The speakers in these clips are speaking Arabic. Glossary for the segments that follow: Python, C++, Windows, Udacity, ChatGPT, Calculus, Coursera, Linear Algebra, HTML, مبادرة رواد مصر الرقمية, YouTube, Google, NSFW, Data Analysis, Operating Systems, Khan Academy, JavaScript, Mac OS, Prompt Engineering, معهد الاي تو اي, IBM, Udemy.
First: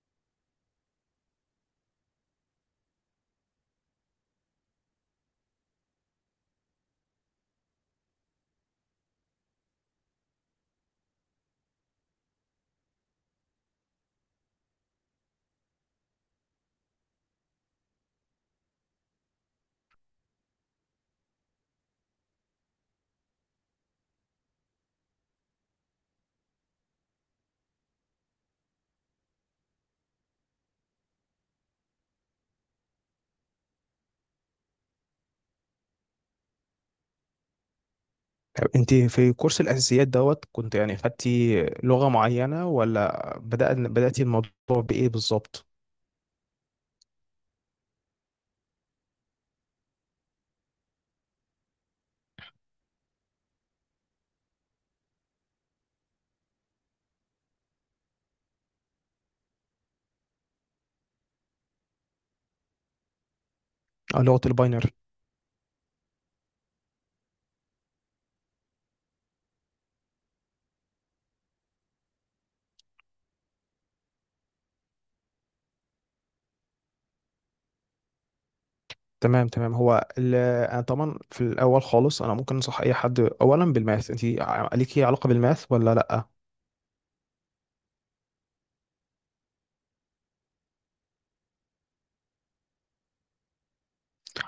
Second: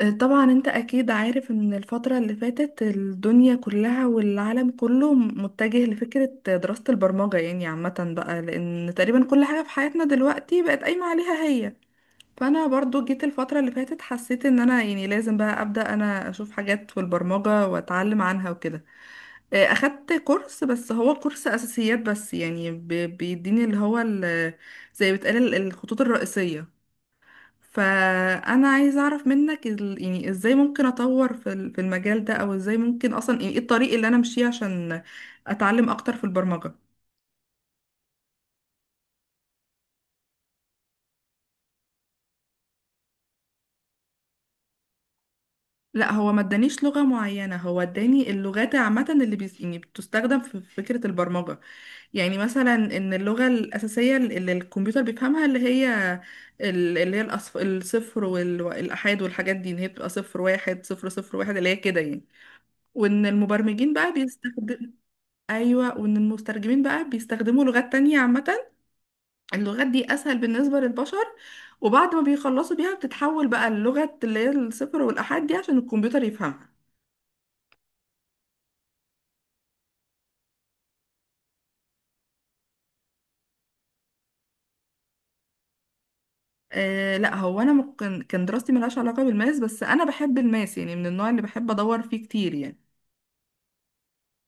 طبعا انت اكيد عارف ان الفترة اللي فاتت الدنيا كلها والعالم كله متجه لفكرة دراسة البرمجة، يعني عامة بقى، لان تقريبا كل حاجة في حياتنا دلوقتي بقت قايمة عليها هي. فانا برضو جيت الفترة اللي فاتت، حسيت ان انا يعني لازم بقى ابدأ انا اشوف حاجات في البرمجة واتعلم عنها وكده. اه، اخدت كورس، بس هو كورس اساسيات بس، يعني بيديني اللي هو زي بتقال الخطوط الرئيسية. فانا عايزه اعرف منك يعني ازاي ممكن اطور في في المجال ده، او ازاي ممكن اصلا، يعني ايه الطريق اللي انا امشيه عشان اتعلم اكتر في البرمجه. طب انت في كورس الاساسيات دوت كنت يعني خدتي لغه معينه، ولا بدأتي الموضوع بايه بالظبط؟ لا، هو ما ادانيش لغه معينه، هو اداني اللغات عامه اللي يعني بتستخدم في فكره البرمجه. يعني مثلا ان اللغه الاساسيه اللي الكمبيوتر بيفهمها، اللي هي اللي هي الصفر والآحاد والحاجات دي، ان هي بتبقى صفر واحد صفر صفر واحد اللي هي كده يعني. وان المبرمجين بقى اه، لغه الباينر. بيستخدم. ايوه، وان المترجمين بقى بيستخدموا لغات تانية عامة. اللغات دي اسهل بالنسبة للبشر، وبعد ما بيخلصوا بيها بتتحول بقى اللغة اللي هي الصفر والآحاد دي عشان الكمبيوتر يفهمها. تمام تمام. انا طبعا في الاول خالص، انا ممكن انصح اي حد اولا بالماث. انت ليكي علاقه بالماث ولا لا؟ آه لا، هو انا ممكن كان دراستي ملهاش علاقة بالماس، بس انا بحب الماس، يعني من النوع اللي بحب ادور فيه كتير يعني.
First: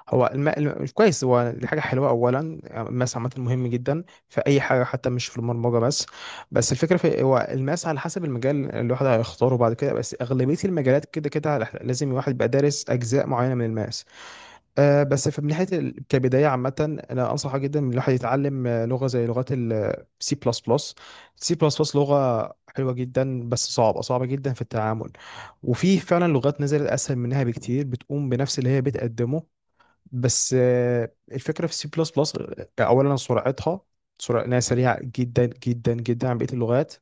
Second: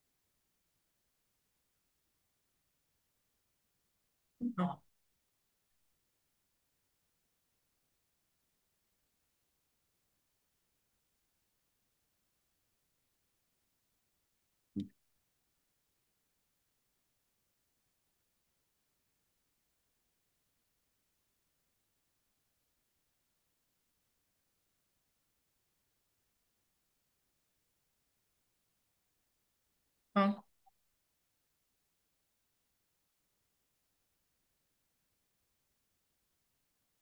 هو كويس، هو دي حاجه حلوه اولا. الماث عامه مهم جدا في اي اه، حاجه، حتى مش في البرمجه بس. بس الفكره في، هو الماث على حسب المجال اللي الواحد هيختاره بعد كده، بس اغلبيه المجالات كده كده لازم الواحد يبقى دارس اجزاء معينه من الماث. بس في، من ناحيه كبدايه عامه، انا انصحه جدا ان الواحد يتعلم لغه زي لغات السي بلس بلس. سي بلس بلس لغه حلوه جدا، بس صعبه صعبه جدا في التعامل، وفي فعلا لغات نزلت اسهل منها بكتير بتقوم بنفس اللي هي بتقدمه. اه. بس الفكره في سي بلس بلس، اولا سرعتها، سرعه إنها سريعه جدا جدا جدا عن بقيه اللغات.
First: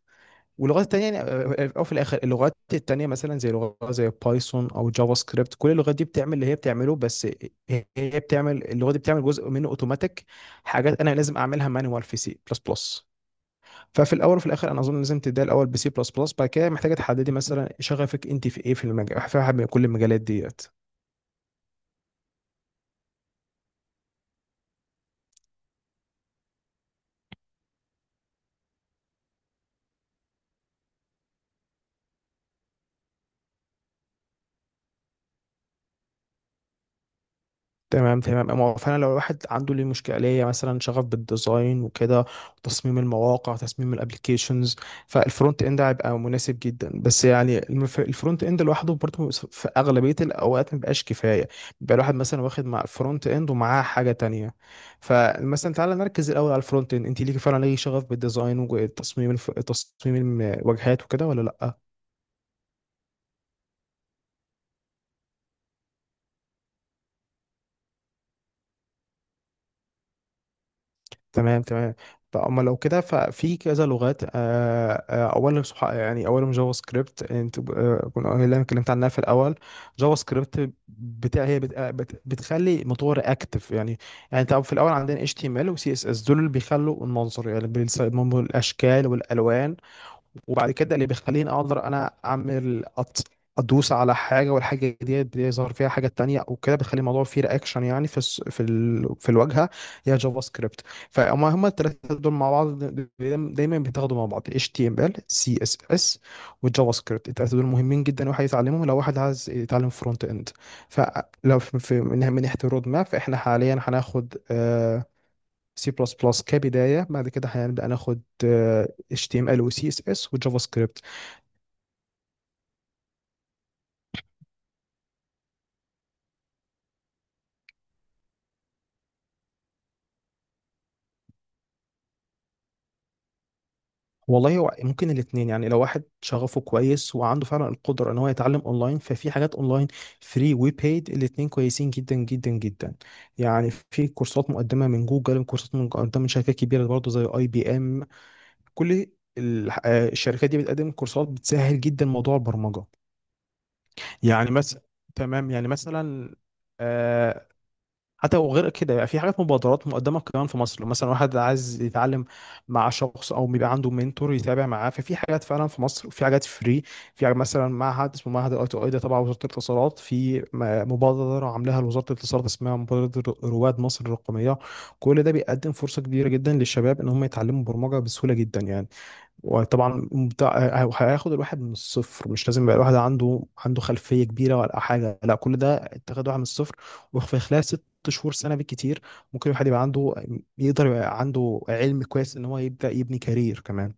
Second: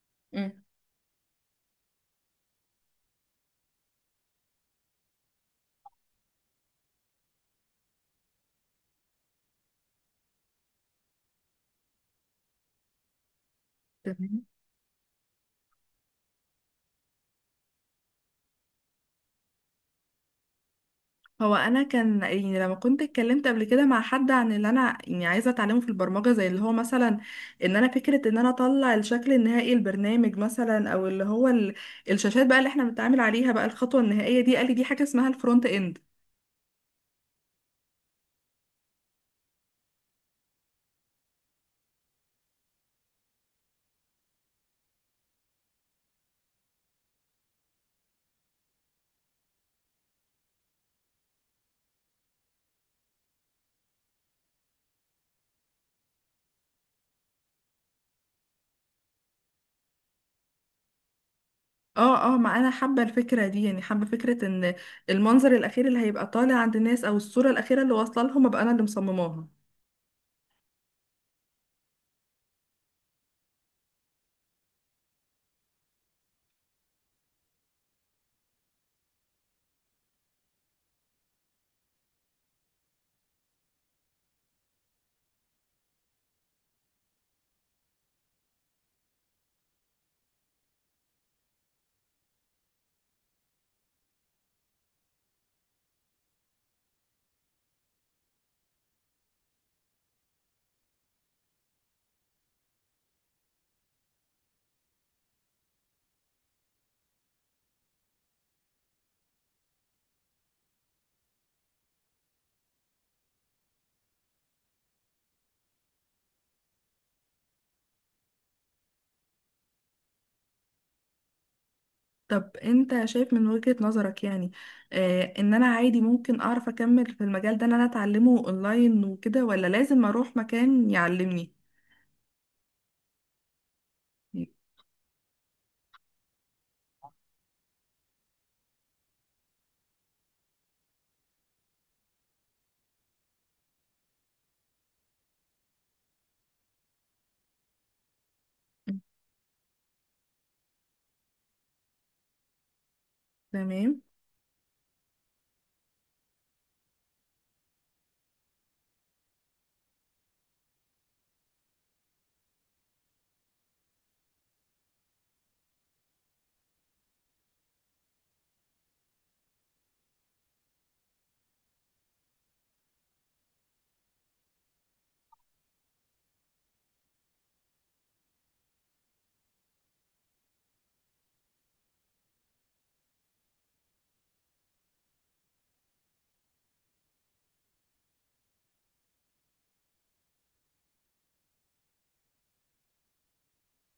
واللغات التانية، يعني او في الاخر، اللغات التانية مثلا زي لغة زي بايثون او جافا سكريبت، كل اللغات دي بتعمل اللي هي بتعمله، بس هي هي بتعمل اللغة دي بتعمل جزء منه اوتوماتيك، حاجات انا لازم اعملها مانوال في سي بلس بلس. ففي الاول مم. وفي الاخر انا اظن لازم تبدأ الاول بسي بلس بلس، بعد كده محتاجة تحددي مثلا شغفك انت في ايه، في المجال، في واحد من كل المجالات ديت. هو انا كان يعني لما كنت اتكلمت قبل كده مع حد عن اللي انا يعني عايزه اتعلمه في البرمجه، زي اللي هو مثلا ان انا فكره ان انا اطلع الشكل النهائي البرنامج مثلا، او اللي هو الشاشات بقى اللي احنا بنتعامل عليها بقى الخطوه النهائيه دي، قال لي دي حاجه اسمها الفرونت اند. تمام تمام. أما هو فعلا لو الواحد عنده ليه مشكله، ليه مثلا شغف بالديزاين وكده، وتصميم المواقع، تصميم الابلكيشنز، فالفرونت اند هيبقى مناسب جدا. بس يعني الفرونت اند لوحده برضه في اغلبيه الاوقات ما بيبقاش كفايه. بيبقى الواحد مثلا واخد مع الفرونت اند ومعاه حاجه تانية. فمثلا تعالى نركز الاول على الفرونت اند. انت ليكي فعلا ليه شغف بالديزاين وتصميم تصميم الواجهات وكده ولا لا؟ اه، اه، ما انا حابه الفكره دي، يعني حابه فكره ان المنظر الاخير اللي هيبقى طالع عند الناس او الصوره الاخيره اللي واصله لهم ابقى انا اللي مصمماها. تمام تمام. طب اما لو كده ففي كذا لغات. اولا صح، يعني اولهم جافا سكريبت. انت كنا اللي انا اتكلمت عنها في الاول، جافا سكريبت. بتاع هي بت آه، بت- بتخلي موتور اكتف يعني. يعني طب في الاول عندنا اتش تي ام ال وسي اس اس، دول اللي بيخلوا المنظر يعني، بيصمموا الاشكال والالوان. وبعد كده اللي بيخليني اقدر انا اعمل ادوس على حاجه والحاجه دي بيظهر فيها حاجه تانية وكده، بيخلي الموضوع فيه رياكشن يعني في في الواجهه، يا جافا سكريبت. فهم هم الثلاثه دول مع بعض دايما دايماً بيتاخدوا مع بعض، HTML CSS والجافا سكريبت. الثلاثه دول مهمين جدا واحد يتعلمهم لو واحد عايز يتعلم فرونت اند. فلو من ناحيه الرود ماب، فاحنا حاليا هناخد سي بلس بلس كبدايه، بعد كده هنبدا ناخد اتش تي ام ال وسي اس اس وجافا سكريبت. طب انت شايف من وجهة نظرك، يعني ان انا عادي ممكن اعرف اكمل في المجال ده ان انا اتعلمه اونلاين وكده، ولا لازم اروح مكان يعلمني؟ والله هو ممكن الاثنين يعني. لو واحد شغفه كويس وعنده فعلا القدره ان هو يتعلم اونلاين، ففي حاجات اونلاين فري وبيد، الاثنين كويسين جدا جدا جدا. يعني في كورسات مقدمه من جوجل، كورسات مقدمه من شركات كبيره برضه زي اي بي ام. كل الشركات دي بتقدم كورسات بتسهل جدا موضوع البرمجه. تمام، يعني مثلا، تمام يعني مثلا، آه، حتى وغير كده، يعني في حاجات مبادرات مقدمه كمان في مصر لو مثلا واحد عايز يتعلم مع شخص او بيبقى عنده منتور يتابع معاه، ففي حاجات فعلا في مصر، في حاجات فري. في حاجة مثلا معهد اسمه معهد الاي تو اي، ده تبع وزاره الاتصالات، في مبادره عاملاها وزاره الاتصالات اسمها مبادره رواد مصر الرقميه. كل ده بيقدم فرصه كبيره جدا للشباب ان هم يتعلموا برمجه بسهوله جدا يعني. وطبعا هياخد الواحد من الصفر، مش لازم يبقى الواحد عنده خلفيه كبيره ولا حاجه، لا كل ده انت واحد من الصفر. وفي خلال ست شهور، سنه بالكتير، ممكن الواحد يبقى عنده، يقدر يبقى عنده علم كويس ان هو يبدا يبني كارير كمان.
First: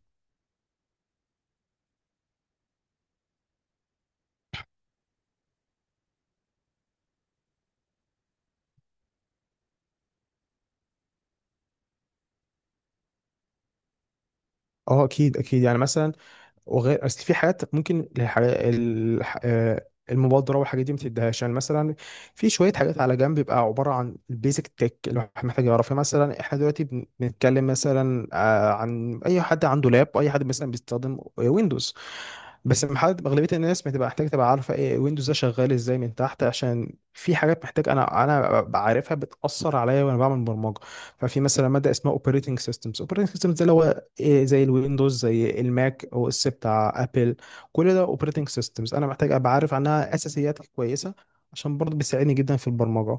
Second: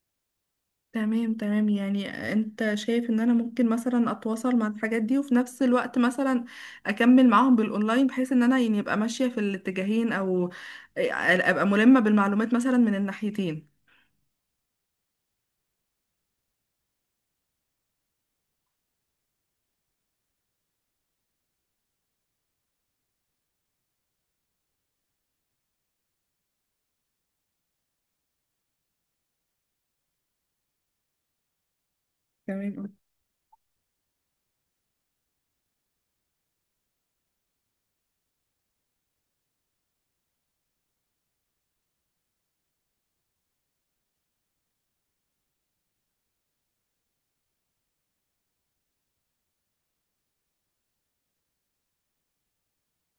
تمام، تمام. يعني انت شايف ان انا ممكن مثلا اتواصل مع الحاجات دي وفي نفس الوقت مثلا اكمل معاهم بالاونلاين، بحيث ان انا يعني ابقى ماشية في الاتجاهين، او آه، ابقى ملمة بالمعلومات مثلا من الناحيتين. اه اكيد اكيد. يعني مثلا، وغير اصل في حاجات ممكن الح... الح... آه، المبادره والحاجات دي ما تديهاش، يعني مثلا في شويه حاجات على جنب بيبقى عباره عن البيزك تك اللي الواحد محتاج يعرفها. مثلا احنا دلوقتي بنتكلم مثلا عن اي حد عنده لاب، اي حد مثلا بيستخدم ويندوز، بس تمام. محد اغلبيه الناس بتبقى محتاج تبقى عارفه ايه ويندوز ده شغال ازاي من تحت، عشان في حاجات محتاج انا بعرفها بتاثر عليا وانا بعمل برمجه. ففي مثلا ماده اسمها اوبريتنج سيستمز، اوبريتنج سيستمز ده اللي هو إيه، زي الويندوز، زي الماك او اس بتاع ابل، كل ده اوبريتنج سيستمز. انا محتاج ابقى عارف عنها اساسيات كويسه عشان برضه بيساعدني جدا في البرمجه.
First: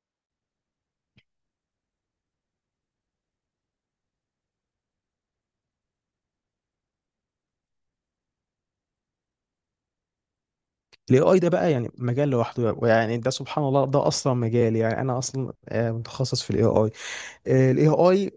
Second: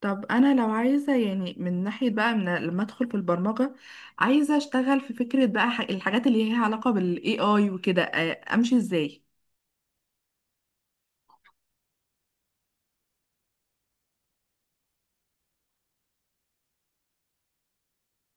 طب انا لو عايزه يعني من ناحيه بقى، من لما ادخل في البرمجه عايزه اشتغل في فكره بقى الحاجات اللي هي علاقه بالاي اي وكده، امشي ازاي؟ الاي اي ده بقى يعني مجال لوحده يعني، ده سبحان الله ده اصلا مجال، يعني انا اصلا متخصص في الاي اي. الاي اي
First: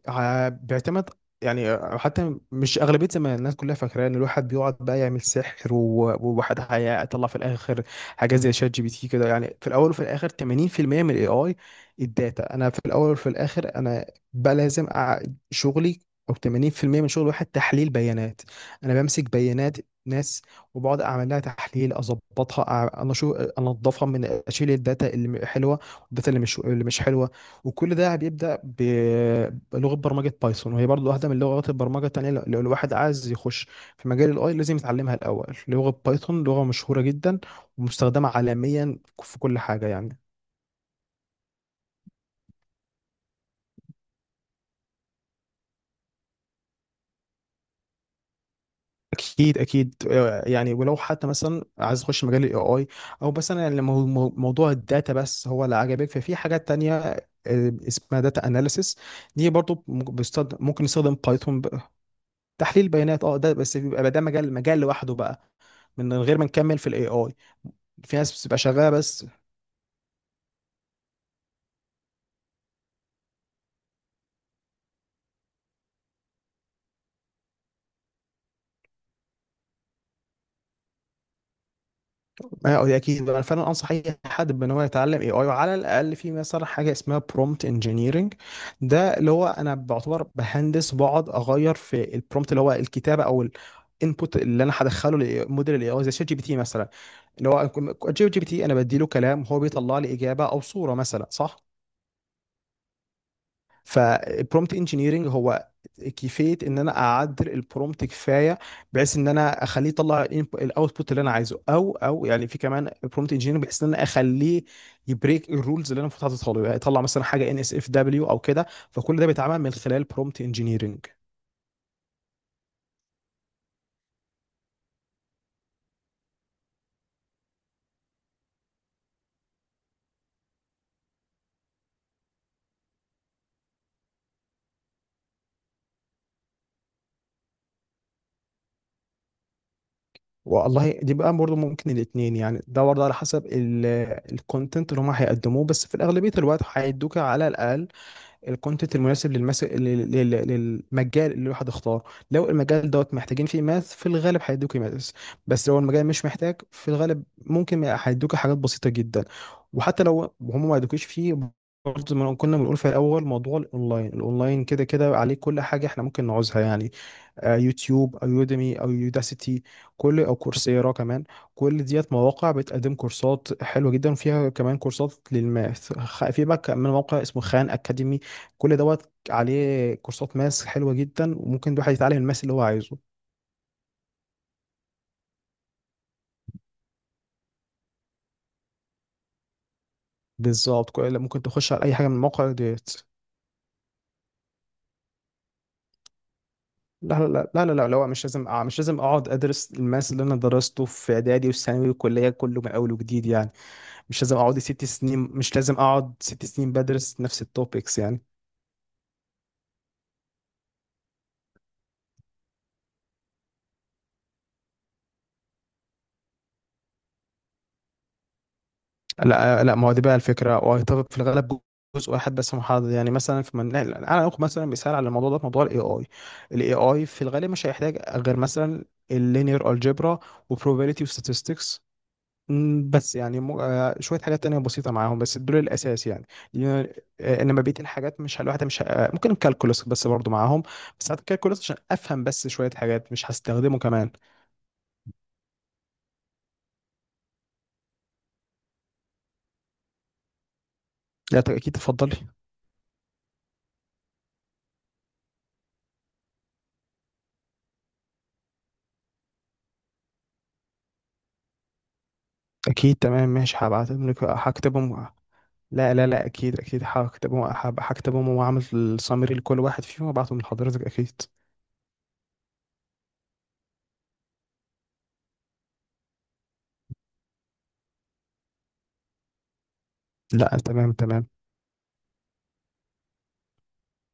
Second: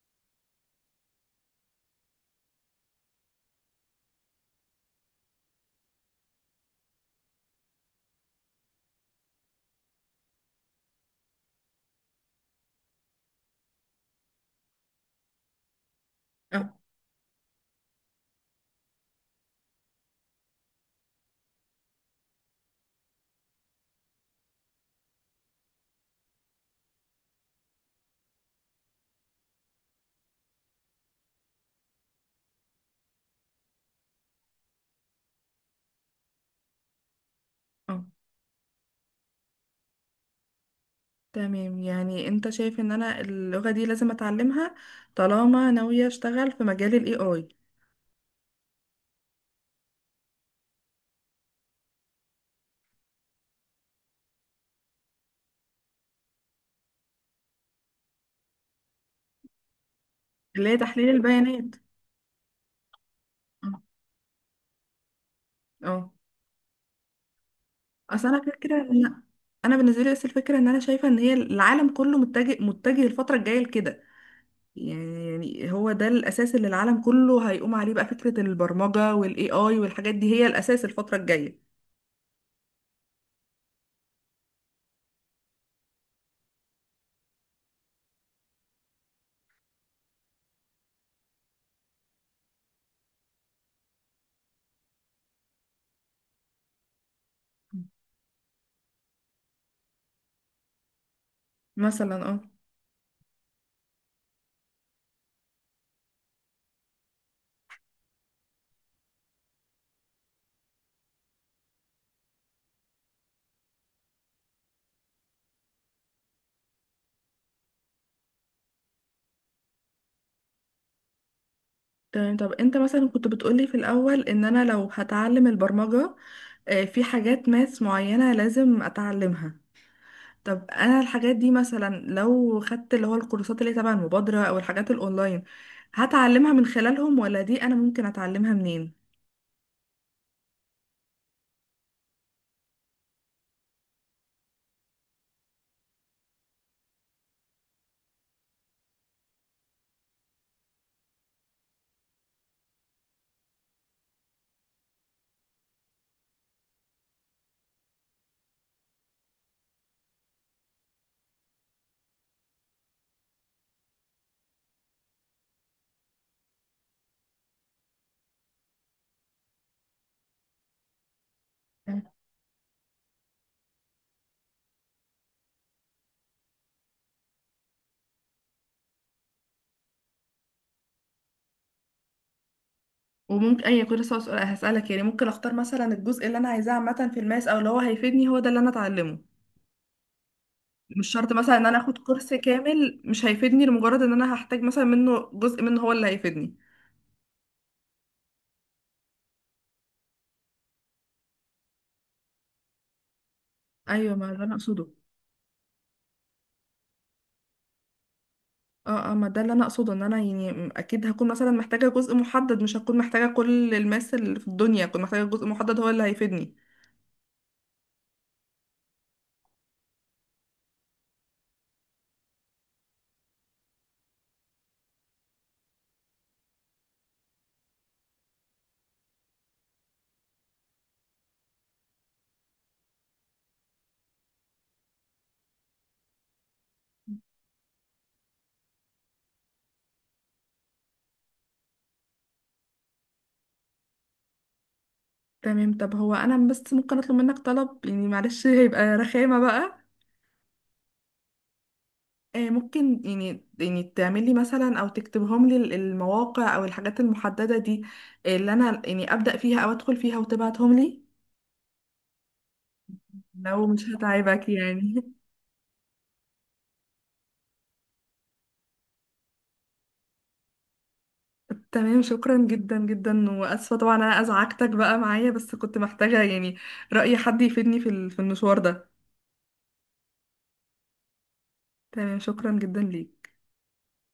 بيعتمد، يعني حتى مش اغلبيه زمان الناس كلها فاكره ان الواحد بيقعد بقى يعمل سحر وواحد هيطلع في الاخر حاجات زي شات جي بي تي كده يعني. في الاول وفي الاخر 80% من الاي اي الداتا. انا في الاول وفي الاخر انا بقى لازم شغلي، او اه، 80% من شغل واحد تحليل بيانات. انا بمسك بيانات ناس، وبقعد اعمل لها تحليل، اظبطها، انا شو انضفها من، اشيل الداتا اللي حلوه والداتا اللي مش حلوه. وكل ده بيبدأ بلغة برمجة بايثون، وهي برضو واحدة من لغات البرمجة التانية. لو الواحد عايز يخش في مجال الاي لازم يتعلمها الأول. لغة بايثون لغة مشهورة جدا اه. ومستخدمة عالميا في كل حاجة يعني. تمام، يعني انت شايف ان انا اللغه دي لازم اتعلمها طالما ناويه اشتغل في مجال الاي اي؟ اكيد اكيد. يعني ولو حتى مثلا عايز تخش مجال الاي اي، او مثلا يعني موضوع الداتا بس هو اللي عجبك، ففي حاجات تانية اسمها داتا اناليسيس. دي برضو اللي هي ممكن تحليل يستخدم بايثون. البيانات. تحليل بيانات، اه، ده بس اه. بيبقى بقى ده مجال لوحده بقى، آه. من غير ما نكمل في الاي اي. في اصل ناس انا بتبقى فكره شغاله ان بس. انا بالنسبه لي، بس الفكره ان انا شايفه ان هي العالم كله متجه الفتره الجايه لكده، يعني هو ده الأساس اللي العالم كله هيقوم عليه بقى، فكرة البرمجة والاي اي والحاجات دي هي الأساس الفترة الجاية. ما هو اكيد انا فعلا انصح اي حد بان هو يتعلم اي اي، وعلى الاقل في مثلا حاجه اسمها برومت انجينيرنج. ده اللي هو انا بعتبر بهندس بقعد اغير في البرومت، اللي هو الكتابه او الانبوت اللي انا هدخله لموديل الاي اي زي شات جي بي تي مثلا، اللي هو جي بي تي انا بدي له كلام هو بيطلع لي اجابه او صوره مثلا، صح؟ مثلا اه. فالبرومت انجينيرنج هو كيفيه ان انا اعدل البرومت كفايه بحيث ان انا اخليه يطلع الاوتبوت اللي انا عايزه. او او يعني في كمان برومت انجينيرنج بحيث ان انا اخليه يبريك الرولز اللي انا المفروض حاططها له، يعني يطلع مثلا حاجه ان اس اف دبليو او كده. فكل ده بيتعمل من خلال برومت انجينيرنج. تمام. طب انت مثلا كنت بتقولي في الأول ان انا لو هتعلم البرمجة، في حاجات ماس معينة لازم اتعلمها. طب انا الحاجات دي مثلا لو خدت اللي هو الكورسات اللي تبع المبادرة او الحاجات الاونلاين هتعلمها من خلالهم، ولا دي انا ممكن اتعلمها منين؟ والله دي بقى برضه ممكن الاثنين يعني. ده برضه على حسب الكونتنت اللي هم هيقدموه، بس في الاغلبيه الوقت هيدوك على الاقل الكونتنت المناسب للمجال اللي الواحد اختاره. لو المجال دوت محتاجين فيه ماث في الغالب هيدوك ماث، بس لو المجال مش محتاج في الغالب ممكن هيدوك حاجات بسيطة جدا. وحتى لو هم ما يدوكيش فيه، برضه زي ما كنا بنقول في الاول، موضوع الاونلاين، الاونلاين كده كده عليه كل حاجة احنا ممكن نعوزها يعني، يوتيوب او يوديمي او يوداسيتي، كل او كورسيرا كمان. كل ديت مواقع بتقدم كورسات حلوه جدا، وفيها كمان كورسات في بقى كمان موقع اسمه خان اكاديمي، كل دوت عليه كورسات ماس حلوه جدا وممكن الواحد يتعلم الماس اللي هو عايزه. وممكن اي كنت لسه هسألك، يعني ممكن اختار مثلا الجزء اللي انا عايزاه عامة في الماس او اللي هو هيفيدني هو ده اللي انا اتعلمه. بالظبط. مش شرط ممكن مثلا ان تخش انا على اي اخد حاجه من كورس المواقع ديت. كامل مش هيفيدني لمجرد ان انا هحتاج مثلا منه جزء منه هو اللي هيفيدني. لا لا لا لا لا لا لا، مش لازم. مش لازم اقعد ادرس الماس اللي انا درسته في اعدادي والثانوي والكليه كله من اول وجديد يعني. ايوه، مش ما لازم ده انا اقعد ست اقصده. سنين، مش لازم اقعد ست سنين بدرس نفس التوبكس يعني. اه، اه، ما ده اللي انا اقصده، ان انا يعني اكيد هكون مثلا محتاجة جزء محدد، مش هكون محتاجة كل الماس اللي في الدنيا، هكون محتاجة جزء محدد هو اللي هيفيدني. لا لا، ما هو دي بقى الفكره وهيتفق في الغالب جزء واحد بس محدد، يعني مثلا في انا اخد مثلا مثال على الموضوع ده، في موضوع الاي اي، الاي اي في الغالب مش هيحتاج غير مثلا اللينير الجبرا وبروبابيليتي وستاتستكس، بس يعني م... آه، شويه حاجات تانية بسيطه معاهم، بس دول الاساس يعني. انما بقيه الحاجات مش ه- الواحد مش ه- آه، ممكن الكالكولس بس برضو معاهم. بس هات الكالكولس عشان افهم بس، شويه حاجات مش هستخدمه كمان. تمام. طب هو انا بس ممكن اطلب منك طلب، يعني معلش هيبقى رخامة بقى. لا، اكيد تفضلي. ممكن يعني تعملي مثلا او تكتبهم لي المواقع او الحاجات المحددة دي، اللي انا يعني ابدأ فيها او ادخل فيها وتبعتهم لي؟ اكيد تمام ماشي، لو مش هبعت لك هتعبك يعني. هكتبهم. لا لا لا اكيد اكيد هكتبهم، هكتبهم واعمل السامري لكل واحد فيهم وابعتهم لحضرتك اكيد. تمام، شكرا جدا جدا، واسفة طبعا انا ازعجتك بقى معايا، بس كنت محتاجة يعني رأي حد يفيدني في في المشوار ده. لا تمام تمام. تمام شكرا جدا ليك.